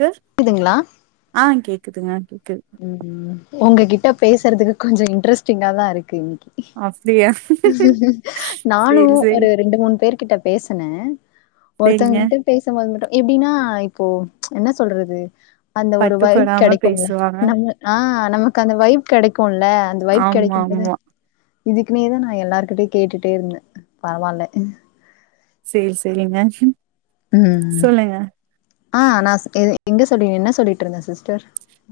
க்கு கேக்குதுங்களா ஆ கேக் குதுங்க ம் உ உங்ககிட்ட பேசுறதுக்கு கொஞ்ச இன்ட்ரெஸ்ட்டிங்கா தா இருக்கு அப்டியா சேரி நானுவு சேரி ஒரு ரெண்டு மூணு பேர் கிட்ட பேசுன ஒருத்தங்க சேரிங்க கிட்ட பேசும்போது மட்டு எப்டினா இப்போ என்ன சொல்றது அந்த ஒரு வைப் பட்டுப்படாம கிடைக்கும்ல பேசுவாங்க நம்து ஆ நமக்கு அந்த வைப் கெடைக்கு போன்ல அந்த வைப் ஆமா கிடைக்கும்போது ஆமா இதுக்குன்னே தா நா எல்லாருக்கிட்டையு கேட்டுட்டே இருந்தே பரவால்ல சேரி செரிங்க ம் சொல்லுங்க ஆ நா எங்க சொல்லி என்ன சொல்லிட்டுருந்தே சிஸ்டர்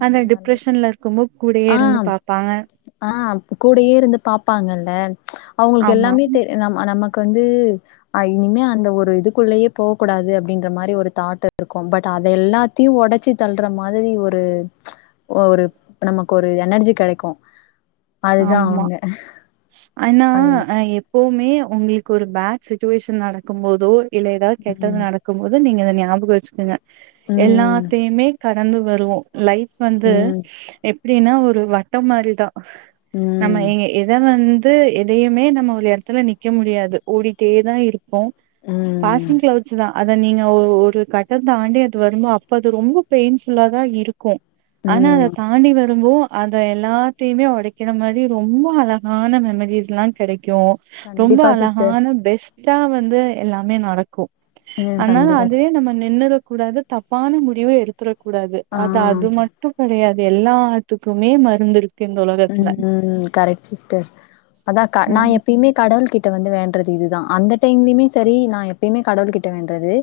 அந்த டிப்ரெஷன்ல இருக்கும்போ கூடயே ஆ இருந்து பாப்பாங்க ஆ கூடயே இருந்து பாப் ப்பாங்கள்ள ஆமா அவங்களுக்கெல்லாமே தெ நம்ம நம்ம வந்து அ இனிமே அந்த ஒரு இதுக்குள்ளயே போ கூடாது அப்டின்ற மாரி ஒரு தாட் இருக்கும் பட் அதை எல்லாத்தையு உடைச்சி தள்ற மாரி ஒரு ஒரு நமக்கொரு எனர்ஜி கெடைக்கு ஆமா அதுதா ஆனாஆ எப்வுமே மே உங்களுக்கு ஒரு பேட் சிச்சுவேஷன் நடக்கும் போதோ இல்ல ஏதாவது கெட்டது ம் நடக்கும் போது நீங்க எ ஞாபகோ வச்சிக்குங்க ம் எல்லாத்தையுமே க நந்து வருவோ லைஃப் வந்து ம் எப் ப்டினா ஒரு வட்டம் மாரிதா நம்ம ம் ஏ எத வந் ஏ எதையுமே நம்ம ஒரு எடத்துல நிக்க முடியாது ஓடிட்டே தான் இருப்பே அப்போ ம் பாசிங் கிளவுட்சுதான் அதை நீங்க ஒரு கட்டடோ தாண்டி அது வருமோ அப்போ அது ரொம்ப பெயின்ஃபுல்லா தான் இருக்கும் ஆனா அத ம் தாண்டி வரும்போ அந்த எல்லாத்தையுமே உடை இந்த மாரி ரொம்ப அழகான மெமரிஸ் லாம் கிடைக்கும் அப்பரோ ரொம்போ கண்டிப்பா சிஸ்டர் அழகான பெஸ்ட் டா வந்து எல்லாமே நடக்கோ ம் அனால கண்டிப்பா சிஸ் அதவே நம்ம நின்னரு கூடாது தப்பான முடிவ எடுத்துட கூடாது அதா அது ஆ மட்டும் கெடையாது எல்லாத்துக்குமே மருந்து இருக்கு உலகத்துல உம் கரெக்ட் சிஸ்டர் அதான் நா ம் எப்பயுமே கடவுள் கிட்ட கிட்ட வந்து வேண்றது இதுதான் அந்த டைம்லயுமே சரி நான் எப்பயுமே கடவுள் கிட்ட வேன்றறது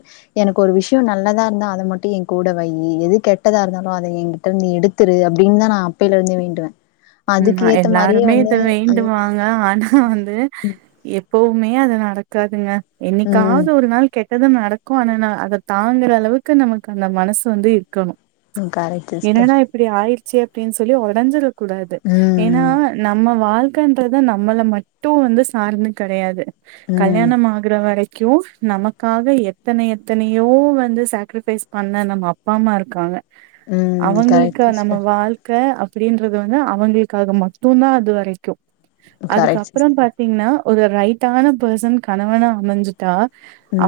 எனக்கு ஒரு விஷயம் நல்லதா இருந்தா அதை மட்டும் என் கூட வை எது கெட்டதா இருந்தாலும் அதை என்கிட்ட இருந்து எடுத்துரு அப்படின்னுதான் நான் அப்பையில இருந்துே வேண்டுவேன் உம் எல்லாருமே இத வேண்டுவாங்க ஆனா வந்து எப்போ உண்மையே அது நடக்காதுங்க ம் என்னைக்காவது ஒரு நாள் கெட்ட ஏதோ நடக்கும் ஆனா அதை தாங்குற அளவுக்கு நமக்கு அந்த மனசு வந்து இருக்கணும் ம் கரெக்ட் சிஸ்டர் என்னன்னா இப்படி ஆயிருச் செரி ஓகேனு சொல்லி ஒடஞ்சுற கூட ஏன்னா ம் நம்ம வாழ் இருக்கு கின்றத நம்மள மட்டும் வந்து சார்ந்து கிடையாது ம் கல்யாணம் ஆகுரவரை- க்கியோ நமக்காக எத்தனை எத்தனையோ வந்து சேக்ரிபைஸ் பண்ண நம்ம அப்பா அம்மா இருக்காங்க ம் அவங்களுக்கு கரெக்ட் நம்ம சிஸ்டர் வாழ்க்க அப்டின்றது வந்து அவங்களுக்காக மட்டும் தான் அது வரைக்கும் கரெக்ட் அதுக்கப்புறம் சிஸ்டர் பாத்தீங்கன்னா ஒரு ரைட்டான பர்சன் கணவணா அமைஞ்சுட்டா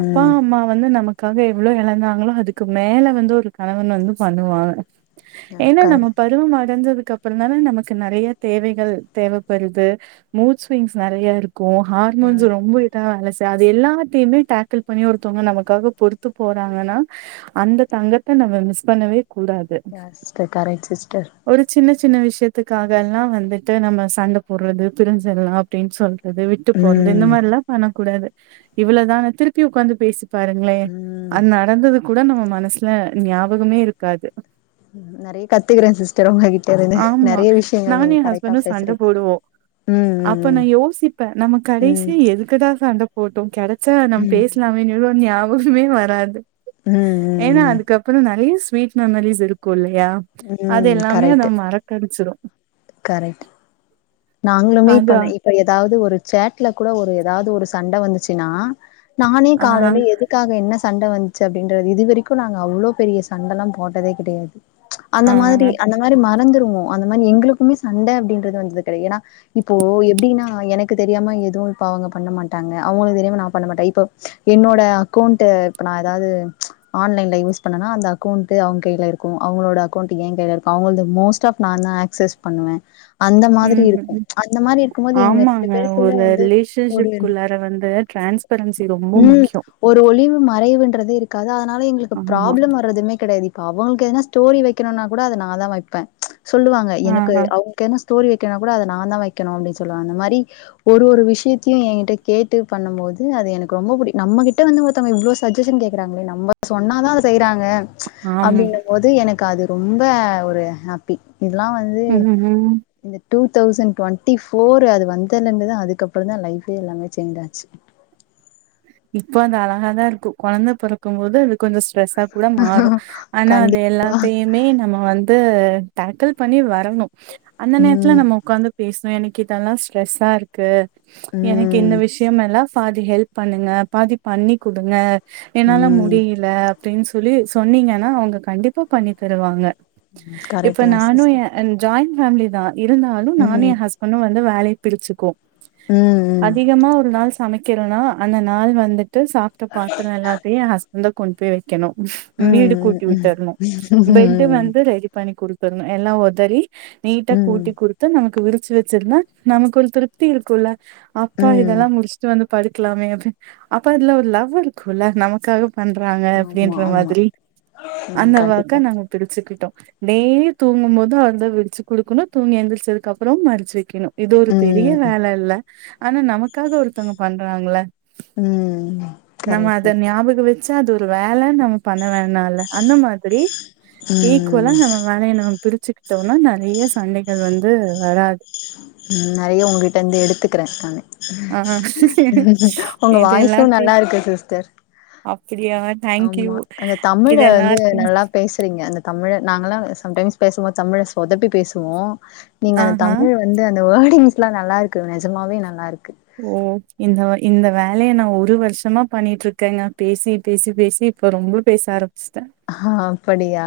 அப்பா அம்மா வந்து நமக்கு அதுக்காக எவ்ளோ எழந்தாங்களோ அதுக்கு மேல வந்து ஒரு கணவன் வந்து பண்ணுவாங்க யா ஏன்னா நம்ம கரெக்ட் பருவம் அடந்த கப்பற [unintelligible] அதனால நமக்கு நறைய தேவைகள் தேவைப்படுது மூத் ஸ்விங்ஸ் நிறைய இரு இரு யா ஹார்மோன்ஸ் ரொம்ப இதா வேல அது எல்லாத்தையுமே டேக்கிள் பண்ணி ஒருத்தவங்க நமக்காக பொறுத்து போறாங்கன்னா அந்த தங்கத்தை நம்ம மிஸ் பண்ணவே கூடாது யா சிஸ்டர் கரெக்ட் சிஸ்டர் ஒரு சின்ன சின்ன விஷயத்துக்காக எல்லா வந்துட்டு நம்ம சண்டை போடுறது பிரிஞ்சிடலா அப்படின்னு சொல்ற அது விட்டு போறது இந்த ம் மாரிலா பண்ணா கூடாது இவ்வளதானே திருப்பி உட்காந்து பேசக் பாருங்களே ம் அது நடந்தது கூட நம்ம மனசுல ஞாபகமே இருக்காது நிறைய கத்துக்குறேன் சி்ஸ்டர் உங்ககிட்ட இருந்து ஆமா நெறைய விஷயங்கள் நீங்க நானுஎன் கரெக்டா ஹஸ்பண்டு சண்ட பேசுறீங்க போடுவோம் அப்ப ம் நா யோசிப்பேன் நம்ம ம் கடைசியா எதுக்குடா சண்ட ஓட்டோ கெடை [unintelligible] சார் நம்ப பேசலாமே நியூ ஞாபகமே வராது ம் ம் ஏன்னா ம் ம் அதுக்கப்புறம் நிறைய ஸ்வீட் மெமரீஸ் இருக்குலேயா ம் யஅது ம் எல்லாமே அத கரெக்ட்டு மற முச்சிடும் கரெக்ட் நாங்களுமே அதா இப்பஇப்ப ஏதாவது ஒரு சேட்டுல கூட ஒரு எதாவது ஒரு சண்ட வந்துச்சுன்னா நானே ஆ, காலையில எதுக்காக என்ன சண்ட வந்துச்சு அப்படின்றது இதுவரைக்கும் நாங்கள் அவ்வளோ பெரிய சண்டைலாம் போட்டதே கிடையாது ஆ. அந்த மாதிரி அந்த மாதிரி மறந்துருவோ அந்த மாதிரி எங்களுக்கு எப்பவுமே சண்டை அப்படின்றது வந்தது கிடையா ஏன்னா இப்போ எப்படின்னா எனக்கு தெரியாம எதுவும் இப்ப அவங்க பண்ண மாட்டாங்க அவங்களுக்கு தெரியாம நான் பண்ண மாட்டேன் இப்போ என்னோட அக்கௌண்ட இப்ப நான் ஏதாவது ஆன்லைன்ல யூஸ் பண்ணேனா அந்த அக்கௌண்ட் அவங்க கையில இருக்கும் அவங்களோட அக்கௌண்ட் என் கையில இருக்கும் அவங்கள மோஸ்ட் ஆஃப் நான் தான் ஆக்சிஸ் பண்ணுவே ஹும்ஹு அந்த மாரி இருக்கும்போது எங்க ரெண்டு ஆமாங்க பேருக்குள்ள ஒரு வந்து ஒரு ரிலேஷன்ஷிப்குள்ளார வந்து டிரான்ஸ்பரன்சி ரொம்ப முக்கியோ மறைவுன்றது இருக்காது அதா அதுனால எங்களுக்கு ப்ராப்ளம் வர்றதுமே கிடையாது இப் அவங்களுக்கு எதனா ஸ்டோரி வைக்கணும்னா கூட அதை நான் தான் வைப்பேன் சொல்லுவாங்க ஆ, எனக்கு அவங்களுக்கென்ன ஸ்டோரி வெக்குனா கூட அத நா தா வெக்கணோ அப்டின்னு சொல்லுவாங்க அந்த மாரி ஒரு ஒரு விஷியத்தையோ என்கிட்ட கேட்டு பண்ணும்போது அது எனக்கு ரொம்ப புடி நம்பகிட்ட வந்து ஒருத்தவங்க இவ்ளோ சஜஷன் கேட்குறாங்களே நம்ப சொன்னாதா அத செய்யிறாங்க ஆமா. அப்படின்னும் போது எனக்கு அது ரொம்ப ஒரு ஹாப்பி இதெல்லாம் வந்து ம், ம் இந்த டூ தௌசண்ட் டவெண்டி ஃபோர் அது வந்தல இருந்துதா அதுக்கப்புறம்தா லைஃபே எல்லாமே சேஞ்ச் ஆச்சு. இப்போ அந்த அழகாதா இருக்கு கொழந்த பொறக்கும்போது அது கொஞ்ச ஸ்ட்ரெஸ்ஸா கூட மாறு ஆனா கண்டி அது எல்லாத்தையுமே நம்ம வந் தி டேக்கிள் பண்ணி வரணு அந்த நேரத்துல ம் நம்ம உக்காந்து பேசுனோ எனக் கு இதெல்லா ஸ்ட்ரெஸ்ஸா இருக்கு எனக்கு இந்த ம் விஷியோமெல்லா பாதி ஹெல்ப் பண்ணுங்க பாதி பண்ணி குடுங்க என்னால ம் முடியில அப்டின்னு சொல்லி சொன்னீங்கன்னா அவங்க கண்டிப்பா பண்ணி தருவாங்க இப்ப கரெக்ட் தா நானு ஏ சிஸ்டர் அ ஜாயின் ஃபேமிலிதா இருந்தாலு நானு ம் என் ஹஸ்பண்டு வ ந்து வேலைய பிரிச்சுக்குவோ ம் அதிகமா ஒரு நாள் சமைக்கிறோன்னா அந்த நாள் வந்து ட்டு சாப்ட்டு பாத்தனா எல்லாத்தையு என் ஹஸ் பண்ட்தா கொண்டு போய் வைக்கணு. ம் வீடு ம் கூட்டி ம் விட்டரணு பெட்டு ம் வந்து ரெடி பண்ணி குடு த்தரணு எல்லா ஒதறி நீட்டா ம் கூட்டி குடுத்து நமக்கு விரி ச்சு வச்சிருந்தா நமக்கு ஒரு திருப்தி இருக்குல்ல அப்பா ம் இதெல்லா முடிச்சுட்டு வந்து படு க்லாமே அப்டின்னு அப்ப அதுல ஒரு லவ் இருக்குல்ல நமக்காக பண்றாங்க ஆமா அப்டின்ற ஆமா மாதிரி ம் அந்த ஒர்க்க கண்டிப்பா நாங்க பிரிச்சுக்கிட்டோ டெய்லியு தூங்கும் போது அவர்தா விரிச்சு குடுக்கணு தூங்கி எந்திரிச்சதுக்குப்புறோ மடிச்சு வை க்கணு இது ஒரு பெரிய ம் வேல இல்ல ஆனா நமக்காக ஒருத்தங்க பண் றாங்கல்ல ம் நம்ம கரெக்ட் அத சிஸ் ஞாபக வெச் ச்சு அது ஒரு வேலன்னு நம் ம பண்ண வேணால்ல அந்த மாதிரி ஈக்வலா ம் நம்ம வேலய நம்ம பிரிச்சுக்கிட்டோன்னா நெறைய சண்டைகள் வந்து வராது ம் நெறைய உங்ககிட்ட இருந்து எடுத்துக்குறே நானு ஆ உங்க இது வாய்ஸு எல்லாத்தையு நல்லா இருக்கு சிஸ்டர். அப்படியா தேங்க்யூ ஆமா அந்த தமிழ இது வந்து எல்லாத்தையு நல்லா பேசுறீங்க அந்த தமிழ நாங்கல்லா சம்டைம்ஸ் பேசும்போது தமிழ சொதப்பி பேசுவோ ஆஹா ழ வந்து அந்த வேர்டிங்ஸ்லா நல்லா இருக்கு நெஜமாவே நல்லாருக்கு ஓ இந்த இந்த வேலைய நா ஒரு வருஷமா பண்ணிட்ருக்கேங்க. பேசி பேசி பேசி இப்ப ரொம்ப பேச ஆர அஹ்ஹா அப்படியா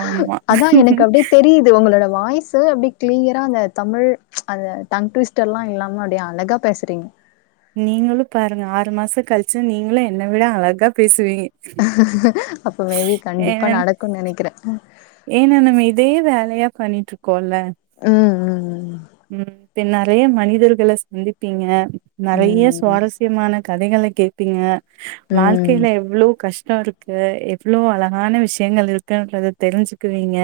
ஆமா அதா எனக்கு அப்டியே தெரியுது உங்களோட வாய் ஸு அப்டி கிளியரா அந்த தமிழ் அந்த டங்டுவிஸ்ட் எல்லா இல்லாம அப்டியே அழகா பேசறீங்க. நீங்களு பாருங்க ஆறு மாச கழிச்சு நீங்களு என்ன விட அழகா பேசு அப்ப மேபி ஏ கண்டிப்பா நடக்குன்னு நெனைக்கறே யா கண்ணிட்ருக் கோல்ல ம் ம் இப்டி நெறைய மனிதர்கள சந்திப்பீங்க ம். நெறைய ம், சுவாரஸ்யமான கதைகள கேப்பீங்க வாழ்க்கைல ம். எவ்ளோ கஷ் டோ இருக்கு எவ்ளோ அழகான விஷயங்கள் இருக்குன்றத தெரிஞ்சுக்குவீங்க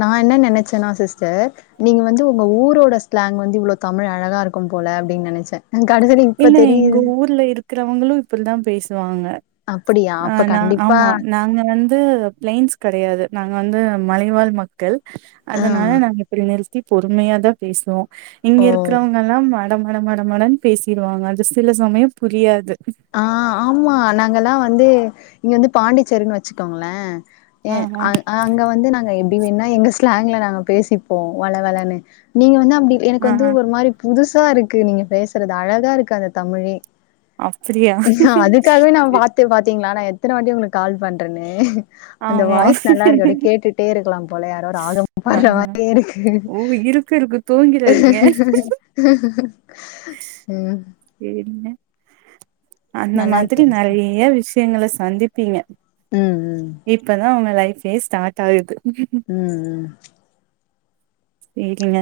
நா என்ன நெனச்சேன்னா சிஸ்டர் நீங்க வந்து உங்க ஊரோட ஸ்லாங் வந்து இவ்ளோ தமிழ் அழகா இருக்கும் போல அப்டின்னு நெனச்சே கடைசில இப்ப இல்ல எங்க தெரியுது ஊர்ல இருக்கு றவங்களு இப்பிடிதா பேசுவாங்க அப்படியா ஆ அப்ப நா கண்டிப்பா ஆமா நாங்க வந்து ப்ளைன்ஸ் கெடையாது நா ங்க வந்து மலைவாழ் மக்கள் ஆ அதனால நாங்க இப்பிடி நிறு த்தி பொறுமையாதா பேசுவோ இங்க ஓ இருக்குறவங்கல்லா ம டமடமடமடன்னு பேசி ருவாங்க அது சில சமயோ புரியாது ஆ ஆமா நாங்கல்லா வ ந்து இங்க வந்து பாண்டிச்சேரின்னு வச்சுக்கோங்களே ஏ ஆ ஆ அ அங்க வந்து நாங்க எப்டி வேண்ணா எங்க ஸ்லாங்ல நாங்க பேசிப்போ வளவளன்னு நீங்க வந்து அ அப்டி எனக்கு ஆ வந்து ஆ ஒரு மாரி புதுசா இருக்கு நீங்க பேசறது அழகா இருக்கு அந்த தமிழே. அப்டியா அதுக்காகவே நா பாத்து பாத் தீங்ளா நா எத்தன வாட்டி உங்களுக்கு கால் பண்றன்னு அந்த ஆமா வாய்ஸ் நல்லாருக்கு அப்டியே கேட்டுட்டே இருக்கலாம் போல யாரோ ராகம் ஆ பாட்ற ஆ மாரியே இருக்கு. ஓ இருக்கு இருக்கு தூங்கிறாதீங்க ம் என்ன அந்த நல்லா இருக்கு மாதிரி சிஸ்டர் நெறைய விஷயங்கள சந்திப் பீங்க ம் ம் இப்பதா உங்க லை ஃபே ஸ்டார்ட் ஆயிருக்கு ம் ம் சேரிங்க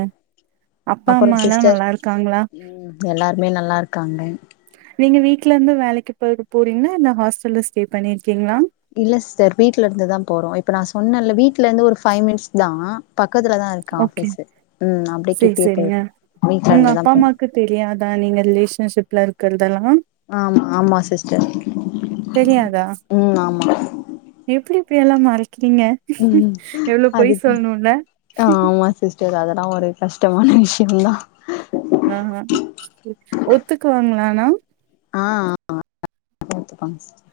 அப்பா அப்பறோ அம்மாலா சிஸ்டர் நல்லா இருக்காங்களா ம் எல்லாருமே நல்லா இரு க்காங்க நீங்க வீட்ல இருந்து வேலைக்கு போ போறீங்ளா இல்ல ஹாஸ்டல்ல ஸ்டே பண்ணியிருக்கீங்ளா? இல்ல சிஸ்டர் வீட்ல இருந்துதா போறோ இப்ப நா சொன்னேல்ல வீட்ல இருந்து ஒரு ஃபைவ் மினிட்ஸ்தா ஓகே அப்டியே சேரி கிட்டயே சேரிங்க போயிரு வீட்ல உங்க இருந்துதா அப்பா போனு அம்மாக்கு தெரியாதா நீங்க ரிலேஷன்ஷிப்ல இரு ஆமா ஆமா சிஸ்டர் தெரியாதா ம் ஆமா எல்லா மறை க்கிறீங்க எவ்ளோ பொய் சொல்ணுல்ல அ ஆமா சிஸ்டர் அதல்லா ஒரு கஷ்டமான விஷ்யந்தா ஆ ஆ ம் ஒத்துக்குவாங்களா ஆனா ஆ ஆமா [inaudible] ஒத்துப்பாங்க சிஸ்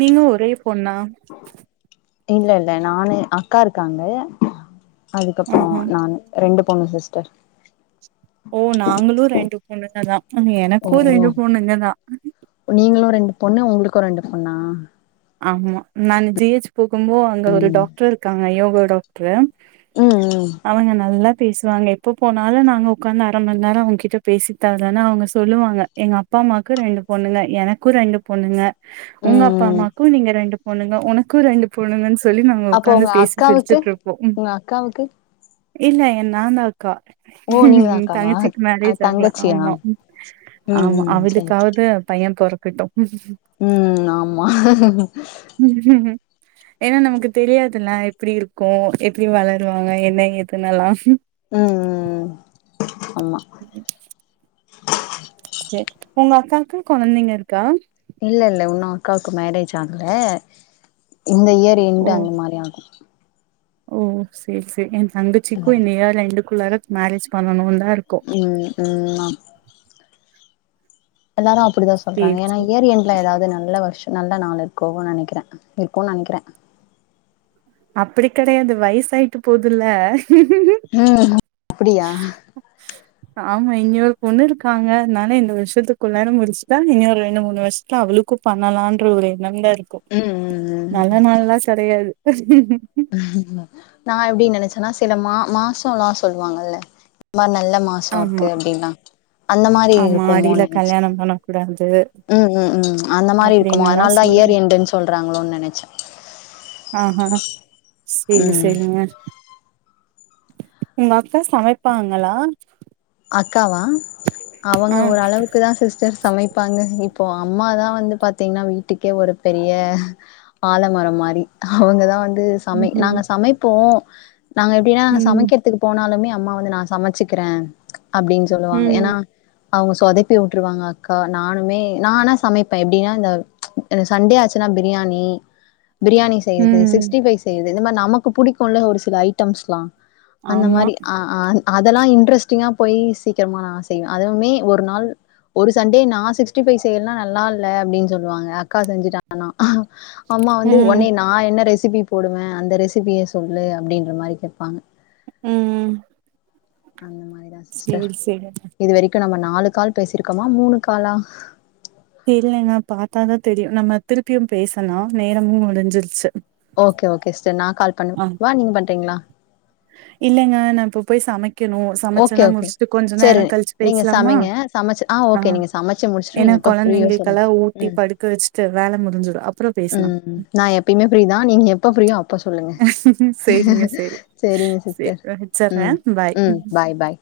நீங்க ஒரே பொண்ணா? இல்ல இல்ல நானு அக்கா இருக்காங்க அதுக்கப்றோ ஆஹா நானு ரெண்டு பொண்ணுக சிஸ்டர் ஓ நாங்களு ரெண்டு பொண்ணுகதா அண்ட் ஓ எனக்கு ரெண்டு பொண்ணுகதா நீங்களு ரெண்டு பொண்ணு உங்ளுக்கு ரெண்டு பொண்ணா? ஆமா நானு ஜி ஹெச் போகும்போ அங்க ஒரு டாக்டர் இருக்காங்க யோகோ டாக்ட்ரு ம் ம் அவங்க நல்லா பேசுவாங்க எப்ப போனாலு நாங்க உக்காந்து அர மண் நேரோ அவங்ககிட்ட பேசித்தாதான அவங்க சொல்லுவாங்க எங்க அப்பா அம்மாக்கு ரெண்டு பொண்ணுங்க எனக்கு ரெண்டு பொண்ணுங்க உங்க ம் அப்பா ம் அம்மாக் கு நீங்க ரெண்டு பொண்ணுங்க உனக்கு ரெண்டு பொண்ணுங்கன்னு சொல்லி நாங்க அப்போ உக்காந்து உங்க பேசி அக்காவுக்கு சிரிச்சுட்டு இருப்போ உங்க அக்காவுக்கு இல்ல ஏ நான்தா அ க்கா ஓ நீங்கதா அக்காவா தங்கச்சிக்கு மேரேஜ் ஆகல தங்கச்சியா ஆமா ம் ஆமா ம் சரி அவளுக்காவது பைய பொற க்கட்டு ம் ஆமா [unintelligible] ஆஹ ஏன்னா நமக்கு தெரியாதுல்ல எப்பிடி இருக்கு எப்பிடி வளருவாங்க என்ன ஏதுன்னெல்லா ம் ம் ஆமா [unintelligible] சேரி உங்க அக்காக்கு கொழந்தைங்க இருக்கா? இல்ல இல்ல இன்னு அக்காக்கு மேரேஜ் ஆகல இந்த இயர் எண்டு ஓ அந்த மாரி ஆகு ஓ சேரி சேரி என் தங்கச்சிக்கு இந்த இயர் எண்டுக்குள்ளாற மேரேஜ் பண்ணணுந் ம் ம்மா எல்லாரும் அ ப்படிதா சொல்றாங்க சேரி ஏன்னா சேரி இயர் எண்டுல ஏதாவது நல்ல வருஷ நல்ல நாள் இருக்கு நெனைக்கிறே இருக்குன்னு நா நெனைக்கிறே. அப்பிடி கெடையாது வயசு ஆயிட்டு போகுதல்ல? ம் ஹும் அப்பிடியா? ஆமா இன்னியொரு பொண்ணு இருக்காங்க அதனால இந்த வருஷத்துக்குள்ளார முடிச்சுட்டா இன்னொரு ரெண்டு மூணு வருஷத்துல அவளுக்கு பண்ணலான்ற ஒரு எண்ணம்ல இருக்கோ ம் ம் நல்ல நாள்லா கெடையாது [unintelligible] இல்ல நா எப்டி நெனைச்சேன்னா சில மா மாசோ எல்லா சொல்வாங்கல்ல [unintelligible] நல்ல மாசோ இருக்கு ஆமா அப்டில்லா அந்த மாரி ஆமா ஆடியில இருக்குமோன்னு நெனைச்சே கல்யாணம் பண்ண கூடாது ம் ம் ம் அந்த மாரி இருக்குமோ அப்டின்னுல்லா அதனாலதா சொல்லு இயர் எண்டுன் சொல்றாங்களோன்னு நெனைச்சே ஆ ஹா சேரி ம் சேரிங்க உங்க அக்கா சமைப்பாங்களா அக் அக்காவா அவங்க ஆ ஓரளவுக்கு தா சிஸ்டர் சமைப்பாங்க இப் இப்போ அம்மா தா வந்து பாத்தீங்கன்னா வீட்டுக்கே ஒரு பெரிய ஆலமரம் மாரி அவங்க தா வந்து இது சமை ம் நாங்க சமைப்போம் நாங்க எப்டின்னா ம் சமைக்கிறதுக்கு போனாலுமே அம்மா வந்து நா சமைச்சுக்கிறேன் அப்டின்னு சொல்லுவாங்க ம் ஏன்னா அவங்க சொதப்பி விட்டுருவாங்க அக்கா நானுமே நா ஆனா சமைப்பேன் எப்டின்னா இந்த சண்டே ஆச்சுன்னா பிரியாணி பிரியாணி செய்றது ம் சிக்ஸ்டி பைவ் செய் இந்த மாரி நமக்கு பிடிக்கும்ல ஒரு சில ஐட்டம்ஸ்லாம் அந்த ஆமா மாரி ஆ ஆ அதெல்லா இன்ட்ரஸ்ட் யா போய் சீக்கிரமா நா செய் அதுவுமே ஒரு நாள் ஒரு சண்டே நா சிக்ஸ்டி பைவ் செய்யலன்னா நல்லா இல்ல அப்டின்னு சொல்லுவாங்க அக்கா செஞ்சுட்டாங்கனா அ அம்மா வந்து ம் உன்னே நா என்ன ரெ சிபி போடுவேன் அந்த ரெசிபிய சொல்லு அப்டின்ற மாதிரி மாரி கேப்பாங்க ம் ம் அந்த மாரிதா சிஸ்டர் சேரி சேரி இது வரைக்கு நம்ம நாலு கால் பேசிருக்கோமா மூணு காலா இல்லங்க பாத்தா தா தெரியும் நம்ம திருப்பியும் பேசலா நேரமும் முடிஞ்சிருச்சு ஓகே ஓகே சிஸ் டர் நா கால் ஆ பண்ணவா நீங்க பண்றீங்களா இல்லங்க நா இப்ப போய் சமைக் கனும் ஓகே சமைச்சுலா ஓகே முடிச்சுட்டு கொஞ்ச சரி நேரம் கழிச்சு நீங்க பேசலாமா சமைங்க சமைச்சு ஆ அ ஓகே நீங்க சமைச்சு முடிச்சுட்டு என்னா நீங்க எப்ப ஃப்ரீயோ சொல்லுங்க கொழந்தைங்கெல்லா ஊட்டி ம் படுக்க வச்சுட்டு வேலை முடிஞ்சிடும் அப் ம் நா எப்பயுமே ஃப்ரீதா நீங்க எப்ப ஃப்ரீயோ அப்ப சொல்லுங்க சேரிங்க சேரி சேரிங்க சேரி சிஸ்டர் ம் வச்சர்றேன் பாய் ம் பாய் பாய்.